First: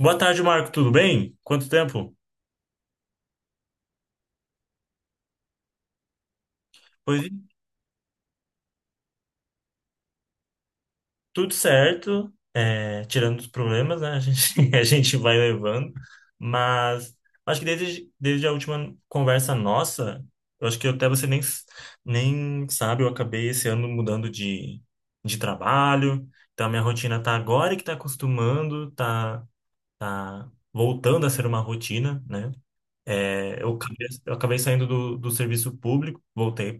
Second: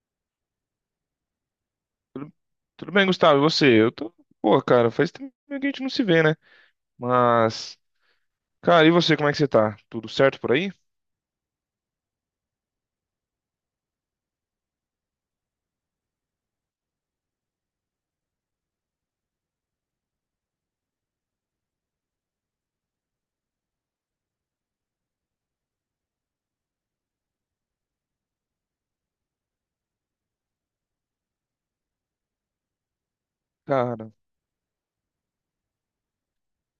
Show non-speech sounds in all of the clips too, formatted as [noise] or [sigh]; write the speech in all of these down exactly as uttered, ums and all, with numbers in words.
Boa tarde, Marco. Tudo bem? Quanto tempo? Tudo. Tudo bem, Gustavo? E você? Eu tô. Pô, cara, faz tempo que a gente não se vê, né? Pois é, Mas. Cara, e você, como é que você tá? Tudo certo por aí? tudo certo, é, tirando os problemas, né? A gente, [laughs] a gente vai levando, mas acho que desde, desde a última conversa nossa, eu acho que até você nem, s- nem sabe, eu acabei esse ano mudando de, de trabalho, então a minha rotina tá agora que tá acostumando, tá, tá voltando a ser uma rotina, né? É, eu acabei, Cara, eu acabei saindo do, do serviço público, voltei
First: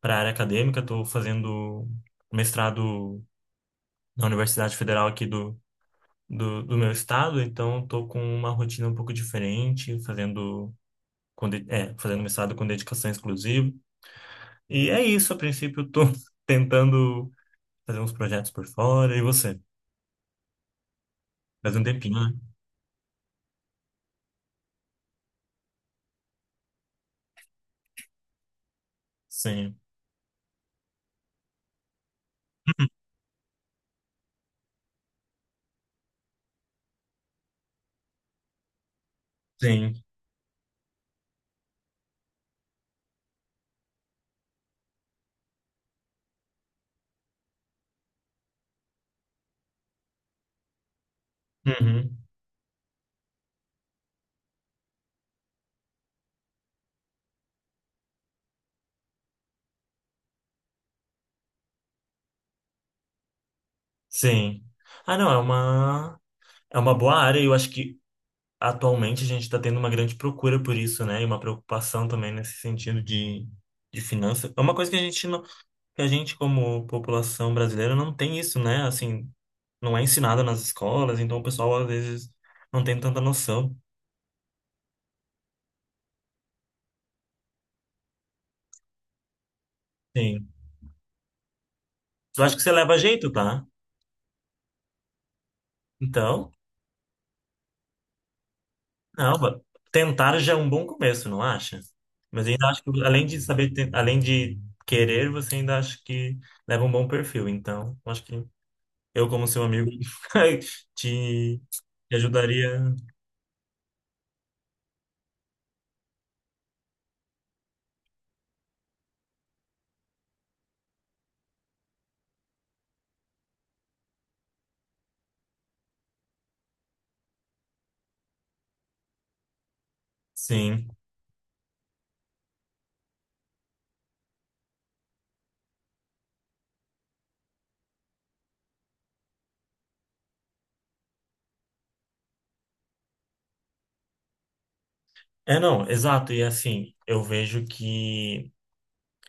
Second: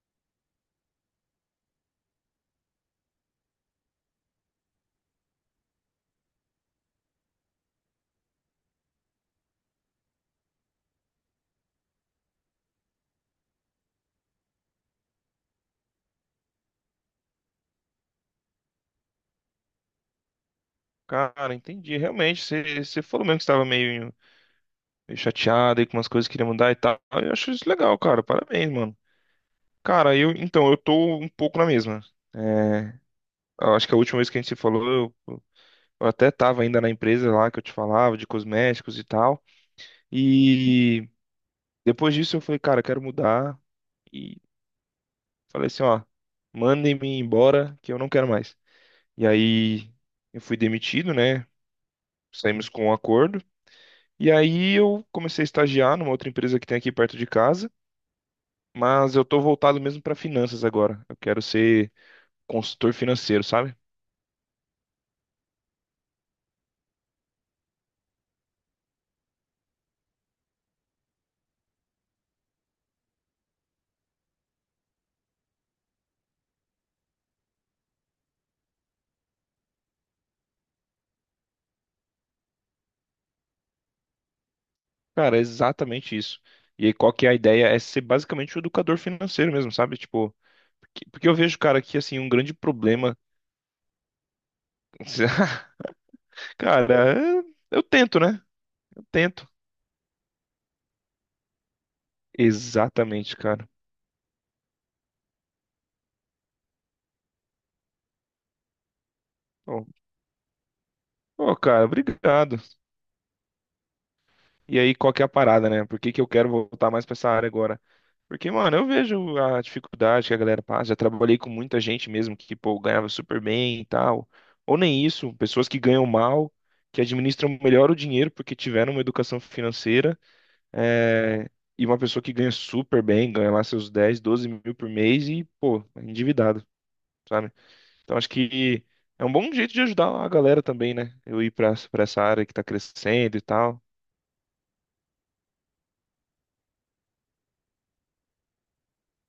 para a área acadêmica, estou fazendo mestrado na Universidade Federal aqui do, do, do meu estado, então estou com uma rotina um pouco diferente, fazendo, com de- é, fazendo mestrado com dedicação exclusiva. E é isso, a princípio estou [laughs] tentando fazer uns projetos por fora. E você? cara, Faz um entendi. tempinho, né? Realmente, você, você falou mesmo que estava meio, meio chateado aí com umas coisas que queria mudar e tal. Eu acho isso legal, cara. Parabéns, mano. Sim, Cara, eu. Então, eu tô um pouco na mesma. É, eu acho que a última vez que a gente se falou, eu, eu até tava ainda na empresa lá que eu te falava, de cosméticos e tal. sim, E depois disso eu falei, cara, eu quero mudar. Falei assim, ó, mandem-me embora que eu não quero mais. E aí eu fui demitido, né? uhum, Saímos com um acordo. E aí eu comecei a estagiar numa outra empresa que tem aqui perto de casa, mas eu tô voltado mesmo para finanças agora. Eu quero ser consultor financeiro, sabe? sim. Ah, não, é uma, é uma boa área, eu acho que atualmente a gente está tendo uma grande procura por isso, né? E uma preocupação também nesse sentido de, de finança. É uma coisa que a gente não, que a gente como população brasileira não tem isso, né? Assim, não é ensinada nas escolas, então o pessoal às vezes não tem tanta noção. Cara, é exatamente isso. E aí qual que é a ideia? É ser basicamente o educador financeiro mesmo, sabe? Tipo, Sim. porque porque eu vejo, cara, que assim, um Eu grande acho que você leva problema. jeito, tá? [laughs] Então, Cara, eu tento, né? Eu não, tento. va- tentar já é um bom começo, não acha? Mas ainda acho que além Exatamente, de cara. saber, ten- além de querer, você ainda acha que leva um bom perfil. Então, eu acho que Eu, como seu amigo, [laughs] Pô, te, cara, te obrigado. ajudaria. E aí, qual que é a parada, né? Por que que eu quero voltar mais pra essa área agora? Porque, mano, eu vejo a dificuldade que a galera passa. Já trabalhei com muita gente mesmo que, pô, ganhava super bem e tal. Ou nem isso, pessoas que ganham mal, que administram melhor o dinheiro porque tiveram uma educação financeira. Sim. é, E uma pessoa que ganha super bem, ganha lá seus dez doze mil por mês e, pô, é endividado, sabe? Então, acho que é um bom jeito de ajudar a galera também, né? Eu ir pra, pra essa área que tá crescendo e tal. É, não, exato. E assim, eu vejo que.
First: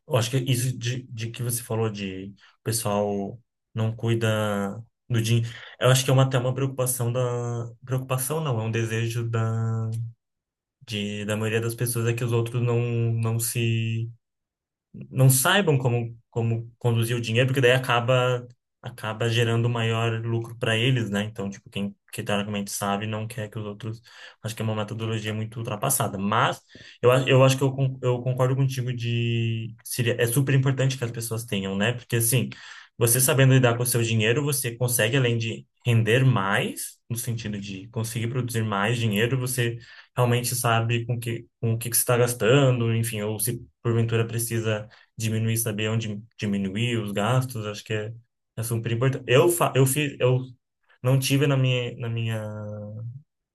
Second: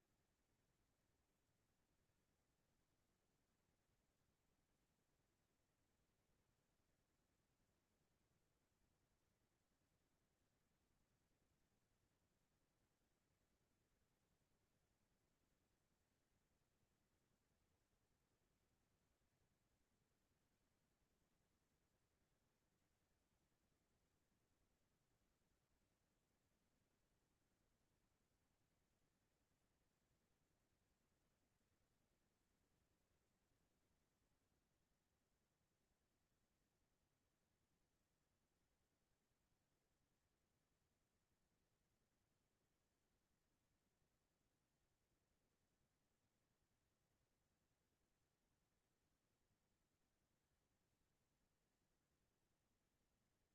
Eu acho que isso de, de que você falou de o pessoal não cuida do dinheiro. Eu acho que é uma, até uma preocupação da. Preocupação não, é um desejo da, de, da maioria das pessoas é que os outros não, não se não saibam como, como conduzir o dinheiro, porque daí acaba, acaba gerando maior lucro para eles, né? Então, tipo, quem, que teoricamente sabe não quer que os outros. Acho que é uma metodologia muito ultrapassada. Mas eu, a- eu acho que eu, con- eu concordo contigo de. Seria, é super importante que as pessoas tenham, né? Porque assim, você sabendo lidar com o seu dinheiro, você consegue, além de render mais, no sentido de conseguir produzir mais dinheiro, você realmente sabe com que, com o que, que você está gastando, enfim, ou se porventura precisa diminuir, saber onde diminuir os gastos, acho que é, é super importante. Eu, fa eu fiz, eu não tive na minha, na minha,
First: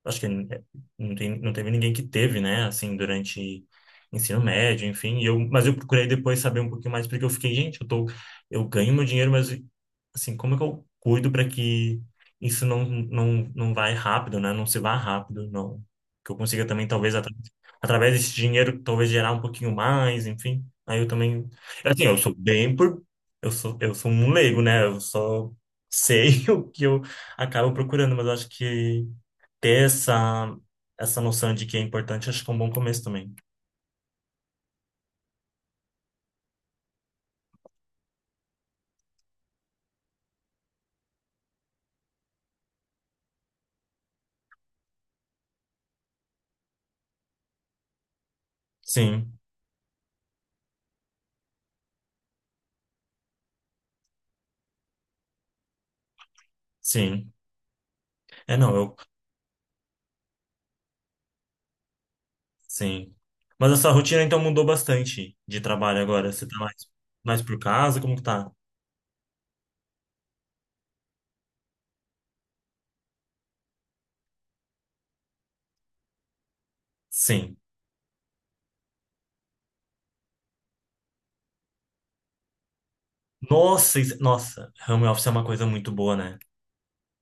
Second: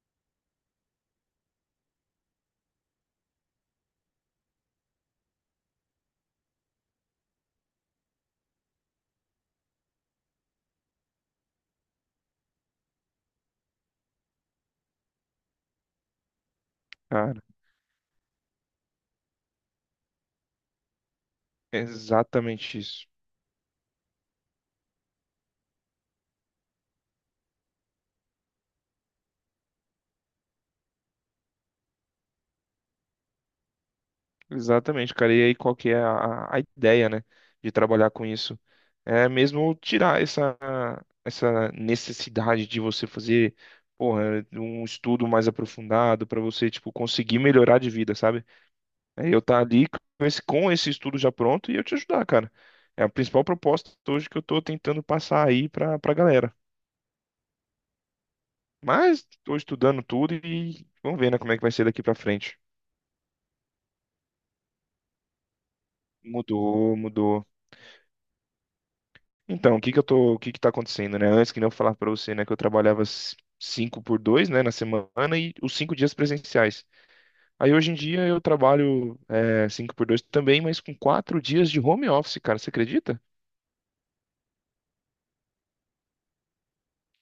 acho que eh, não tem, não teve ninguém que teve, né, assim, durante ensino médio, enfim. E eu, mas eu procurei depois saber um pouquinho mais, porque eu fiquei, gente, eu tô, eu ganho meu dinheiro, mas, assim, como é que eu cuido para que isso não, não, não vai rápido, né, não se vá rápido, não. Que eu consiga também, talvez, atra- Cara, através desse dinheiro, talvez gerar um pouquinho mais, enfim. Aí eu também, é é assim, eu sou bem exatamente por, isso. eu sou, eu sou um leigo, né, eu só sei [laughs] o que eu acabo procurando, mas eu acho que ter essa, essa, noção de que é importante, acho que é um bom começo também. Exatamente, cara. E aí, qual que é a, a ideia, né, de trabalhar com isso? É mesmo tirar essa, essa necessidade de você fazer, porra, um estudo mais aprofundado para você, tipo, conseguir melhorar de vida, sabe? É Sim, eu tá ali com esse, com esse estudo já pronto e eu te ajudar, cara. É a principal proposta hoje que eu tô tentando passar aí pra, pra galera. sim. É, não, eu, Mas tô estudando tudo e vamos ver, né, como é que vai ser daqui pra frente. sim. Mas essa rotina então mudou bastante de trabalho agora. Você tá mais, Mudou, mais mudou. por casa? Como que tá? Então, o que que eu tô, o que que tá acontecendo, né? Antes que nem eu falar pra você, né, que eu trabalhava s- cinco por dois, né, na semana e os cinco dias presenciais. Sim. Aí hoje em dia eu trabalho é, cinco por dois também, mas com quatro dias de home office, cara, você acredita? Nossa, isso- nossa, home office é uma coisa muito boa, né?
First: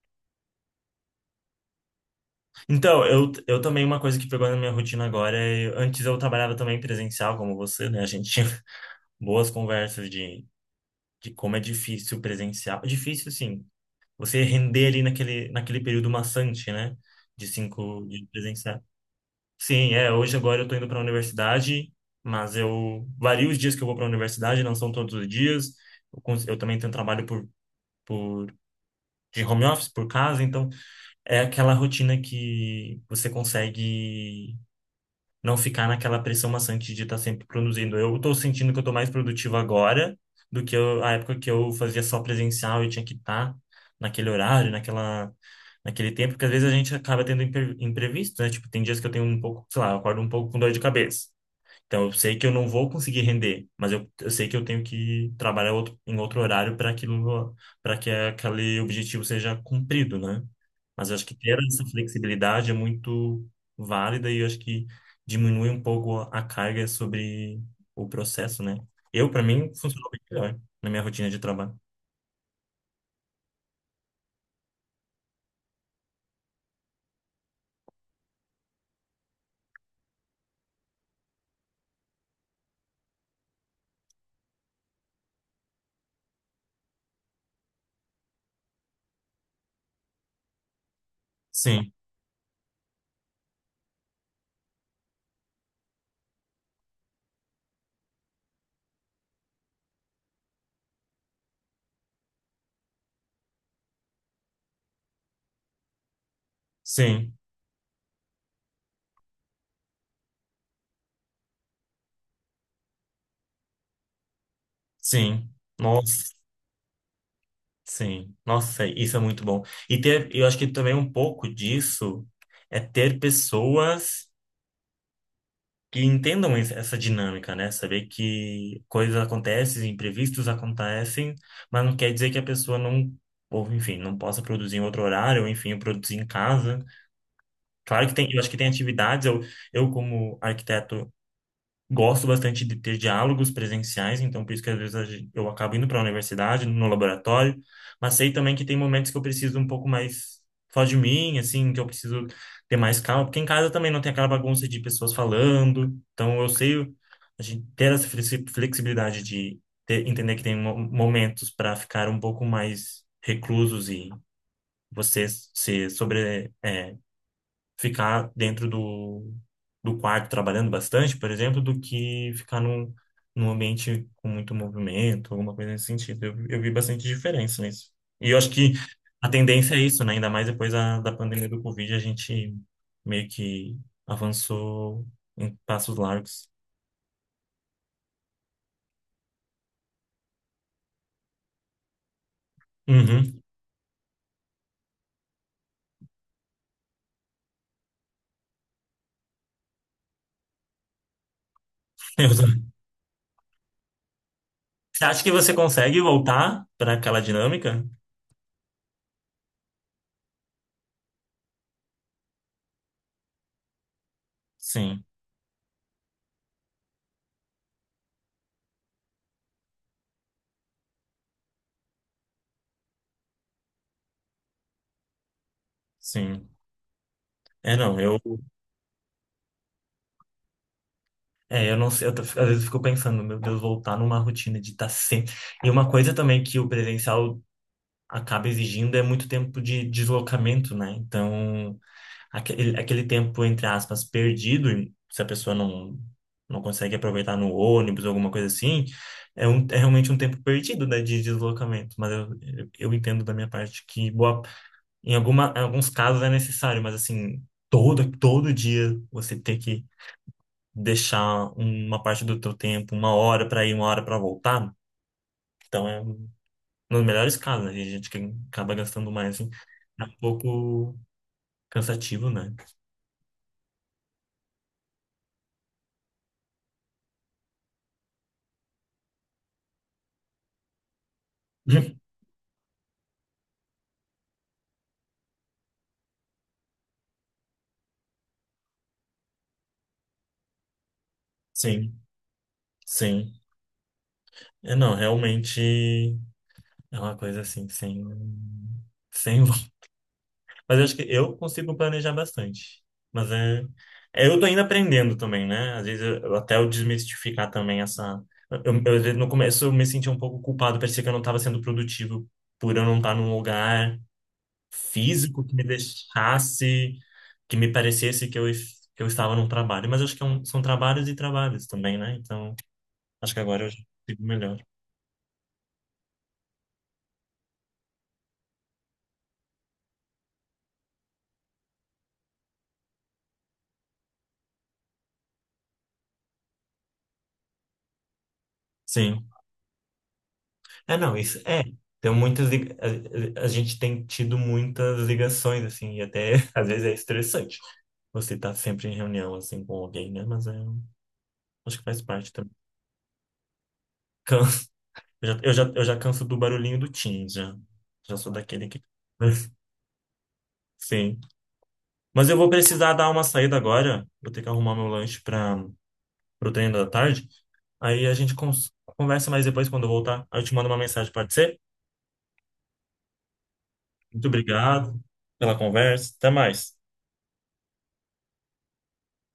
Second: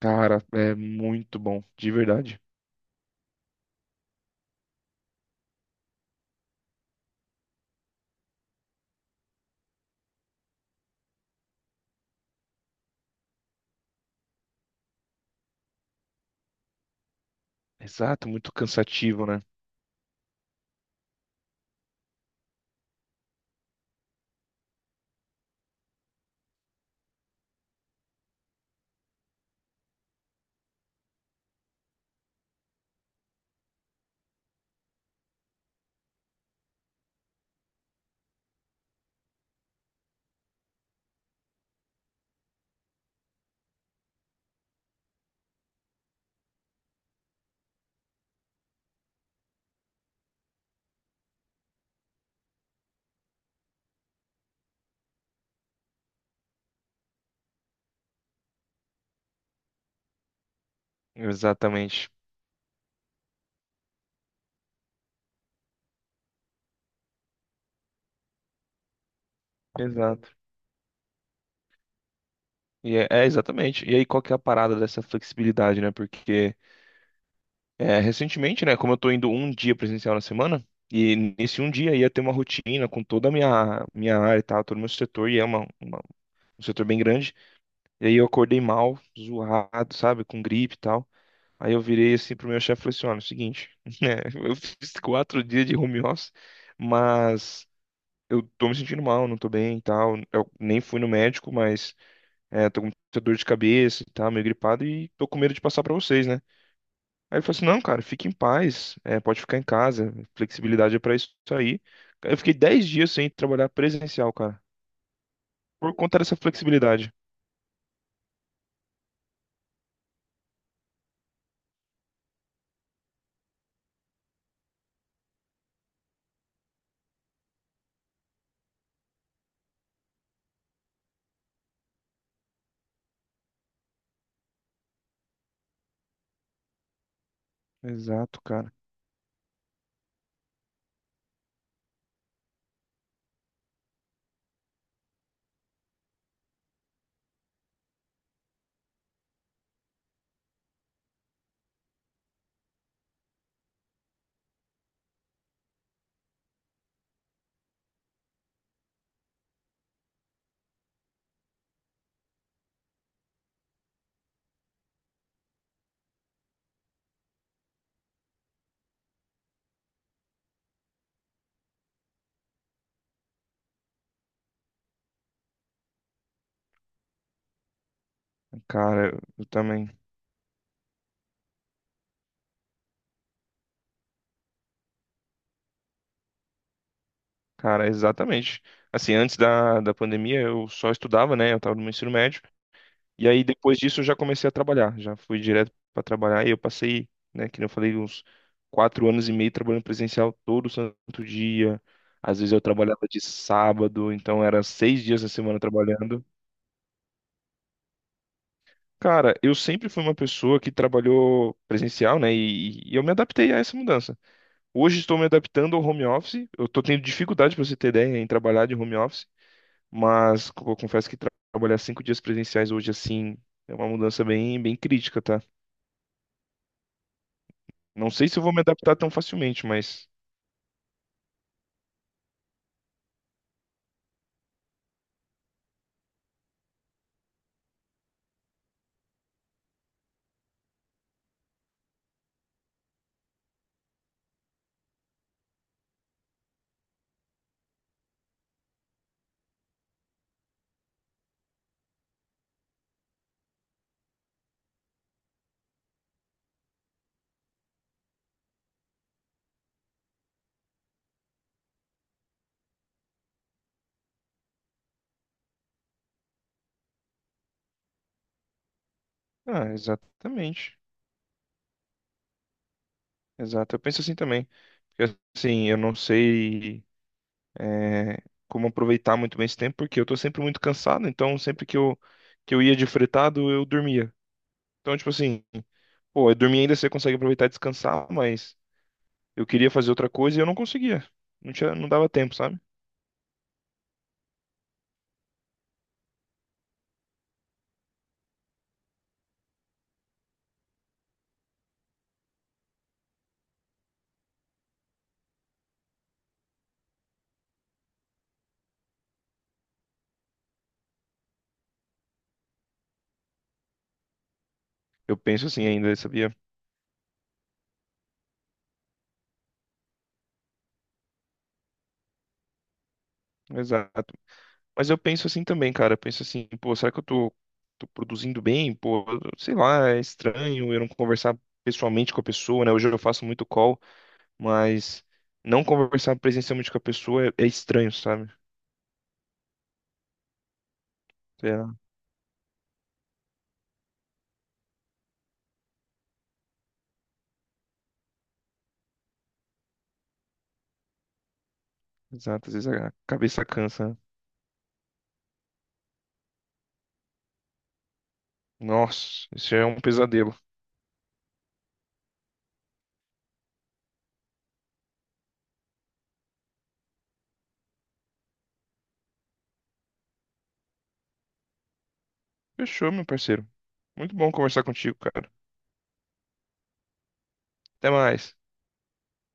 Cara, é muito bom, de verdade. Então, eu, eu também, uma coisa que pegou na minha rotina agora é. Antes eu trabalhava também presencial, como você, né? A gente tinha [laughs] boas conversas de, de como é difícil presencial. Difícil, sim. você render ali naquele, naquele período maçante, né? De cinco de Exato, muito presencial. cansativo, né? Sim, é. Hoje, agora, eu tô indo para a universidade, mas eu vario os dias que eu vou para a universidade, não são todos os dias. Eu, cons- eu também tenho trabalho por, por, de home office, por casa, então é aquela rotina que você consegue não ficar naquela pressão maçante de estar sempre produzindo. Eu estou sentindo que eu estou mais produtivo agora do que eu, a época que eu fazia só presencial e tinha que estar naquele horário, naquela, naquele tempo, porque às vezes a gente acaba tendo imper- imprevisto, né? Tipo, tem dias que eu tenho um pouco, sei lá, eu acordo um pouco com dor de cabeça. Então eu sei que eu não vou conseguir render, mas eu, eu sei que eu tenho que trabalhar outro, em outro horário para aquilo, para que aquele objetivo seja cumprido, né? Mas eu acho que ter essa Exatamente. flexibilidade é muito válida e eu acho que diminui um pouco a carga sobre o processo, né? Eu, para mim, funcionou bem Exato. melhor na minha rotina de trabalho. E é, é, exatamente. E aí, qual que é a parada dessa flexibilidade, né? Porque. É, recentemente, né, como eu tô indo um dia presencial na semana, e nesse um dia ia ter uma rotina com toda a minha, minha área e tal, todo o meu setor, e é uma, uma- um setor bem grande, e aí eu acordei mal, zoado, sabe, com gripe e tal. Aí eu Sim, virei assim pro meu chefe e falei assim, olha, é o seguinte, [laughs] né, eu fiz quatro dias de home office, mas eu tô me sentindo mal, não tô bem e tal, eu nem fui no médico, mas é, tô com muita dor de cabeça e tal, meio gripado, e tô com medo de passar pra vocês, né? sim, Aí ele falou assim, não, cara, fique em paz, é, pode ficar em casa, flexibilidade é pra isso aí. Eu fiquei dez dias sem trabalhar presencial, cara, sim. por Nossa, conta dessa flexibilidade. sim. Nossa, isso é muito bom. E ter, eu acho que também um pouco disso é ter pessoas que entendam es- essa dinâmica, né? Saber que coisas acontecem, imprevistos acontecem, mas não quer dizer que a pessoa não, ou enfim, não possa produzir em outro horário, ou enfim, produzir em casa. Claro que tem, eu Exato, acho que tem cara. atividades, eu, eu como arquiteto Gosto bastante de ter diálogos presenciais, então por isso que às vezes a gen- eu acabo indo para a universidade, no laboratório, mas sei também que tem momentos que eu preciso um pouco mais só de mim, assim, que eu preciso ter mais calma, porque em casa também não tem aquela bagunça de pessoas falando, então eu sei o- a gente ter essa flexi- flexibilidade de ter- entender que tem mo- momentos para ficar um pouco mais reclusos e você se sobre, é, ficar dentro do, do quarto trabalhando bastante, por exemplo, do que ficar num, num ambiente com muito movimento, alguma coisa nesse sentido. Eu, eu vi bastante diferença nisso. E eu acho que Cara, eu a eu tendência é também. isso, né? Ainda mais depois da, da pandemia do Covid, a gente meio que avançou em passos largos. Cara, exatamente. Assim, antes da, da pandemia eu só estudava, né? Eu tava no meu ensino médio. E Uhum. aí depois disso eu já comecei a trabalhar, já fui direto pra trabalhar e eu passei, né, que nem eu falei, uns quatro anos e meio trabalhando presencial todo santo dia. [laughs] Eu- Às vezes eu também. trabalhava de sábado, então era seis Você acha dias na que você semana consegue trabalhando. voltar para aquela dinâmica? Cara, eu sempre fui uma pessoa que trabalhou presencial, né? E, e eu me adaptei a essa mudança. Hoje Sim, estou me adaptando ao home office. Eu estou tendo dificuldade, para você ter ideia, em trabalhar de home office. Mas co- eu confesso que tra- trabalhar cinco dias presenciais hoje, assim, é uma mudança bem, bem crítica, tá? sim. É, não, Não eu sei se eu vou me adaptar tão facilmente, mas. É, eu não sei, eu tô- às vezes eu fico pensando, meu Deus, voltar numa rotina de estar sempre. E uma coisa também que o presencial acaba exigindo é muito tempo de deslocamento, né? Então, aquele, aquele tempo, entre aspas, perdido, e se a pessoa não, não consegue aproveitar no ônibus, ou alguma coisa assim, é, um, é realmente um tempo perdido, né, de deslocamento. Mas eu, eu eu entendo da minha parte que boa, em alguma, em alguns casos é necessário, mas assim, todo, todo dia você ter que deixar uma parte do teu tempo, uma hora para ir, uma hora para voltar. Então é um- nos melhores casos, né? A gente que acaba gastando mais, assim. Ah, É um exatamente. pouco cansativo, né? Exato. Eu penso assim também. Porque, assim, eu não sei. é, Como aproveitar muito bem esse tempo, porque eu tô sempre muito cansado, então sempre que eu, [laughs] que eu ia de fretado, eu dormia. Então, tipo assim, pô, eu dormia ainda você consegue aproveitar e descansar, mas eu queria fazer outra coisa e eu não conseguia. Não tinha, não Sim, dava tempo, sabe? sim. É, não, realmente é uma coisa assim, sem, sem [laughs] Mas eu acho que eu consigo planejar bastante. Mas é, é, eu tô ainda aprendendo também, né? Às vezes eu, eu até eu desmistificar também essa. Eu, eu, às vezes, no começo eu me senti um pouco culpado, parecia que eu não estava sendo produtivo por eu não estar num lugar Eu físico penso que me assim ainda, sabia? deixasse, que me parecesse que eu, es- que eu estava num trabalho. Mas eu acho que é um- são trabalhos e trabalhos também, né? Então, acho que agora eu já Exato. consigo melhor. Mas eu penso assim também, cara. Eu penso assim, pô, será que eu tô, tô produzindo bem? Pô, eu- sei lá, é estranho eu não conversar pessoalmente com a pessoa, né? Hoje eu faço muito call, mas não conversar presencialmente com a pessoa é é estranho, sabe? Sim. É, não, isso É, é. Tem muitas. li- A, a- a gente tem tido muitas ligações, assim, e até [laughs] às vezes é estressante. Você tá sempre em reunião, assim, com alguém, né? Mas é, acho que faz parte exato, também. às vezes a cabeça cansa, né? Canso. Eu já, eu já, eu já canso do barulhinho do Teams, já. Já sou daquele que. Nossa, isso [laughs] é um pesadelo. Sim. Mas eu vou precisar dar uma saída agora. Vou ter que arrumar meu lanche para o treino da tarde. Aí a gente cons- conversa mais depois quando eu voltar. Aí eu te mando uma mensagem, pode ser? Fechou, meu parceiro. Muito Muito bom conversar contigo, obrigado cara. pela conversa. Até mais. Até mais.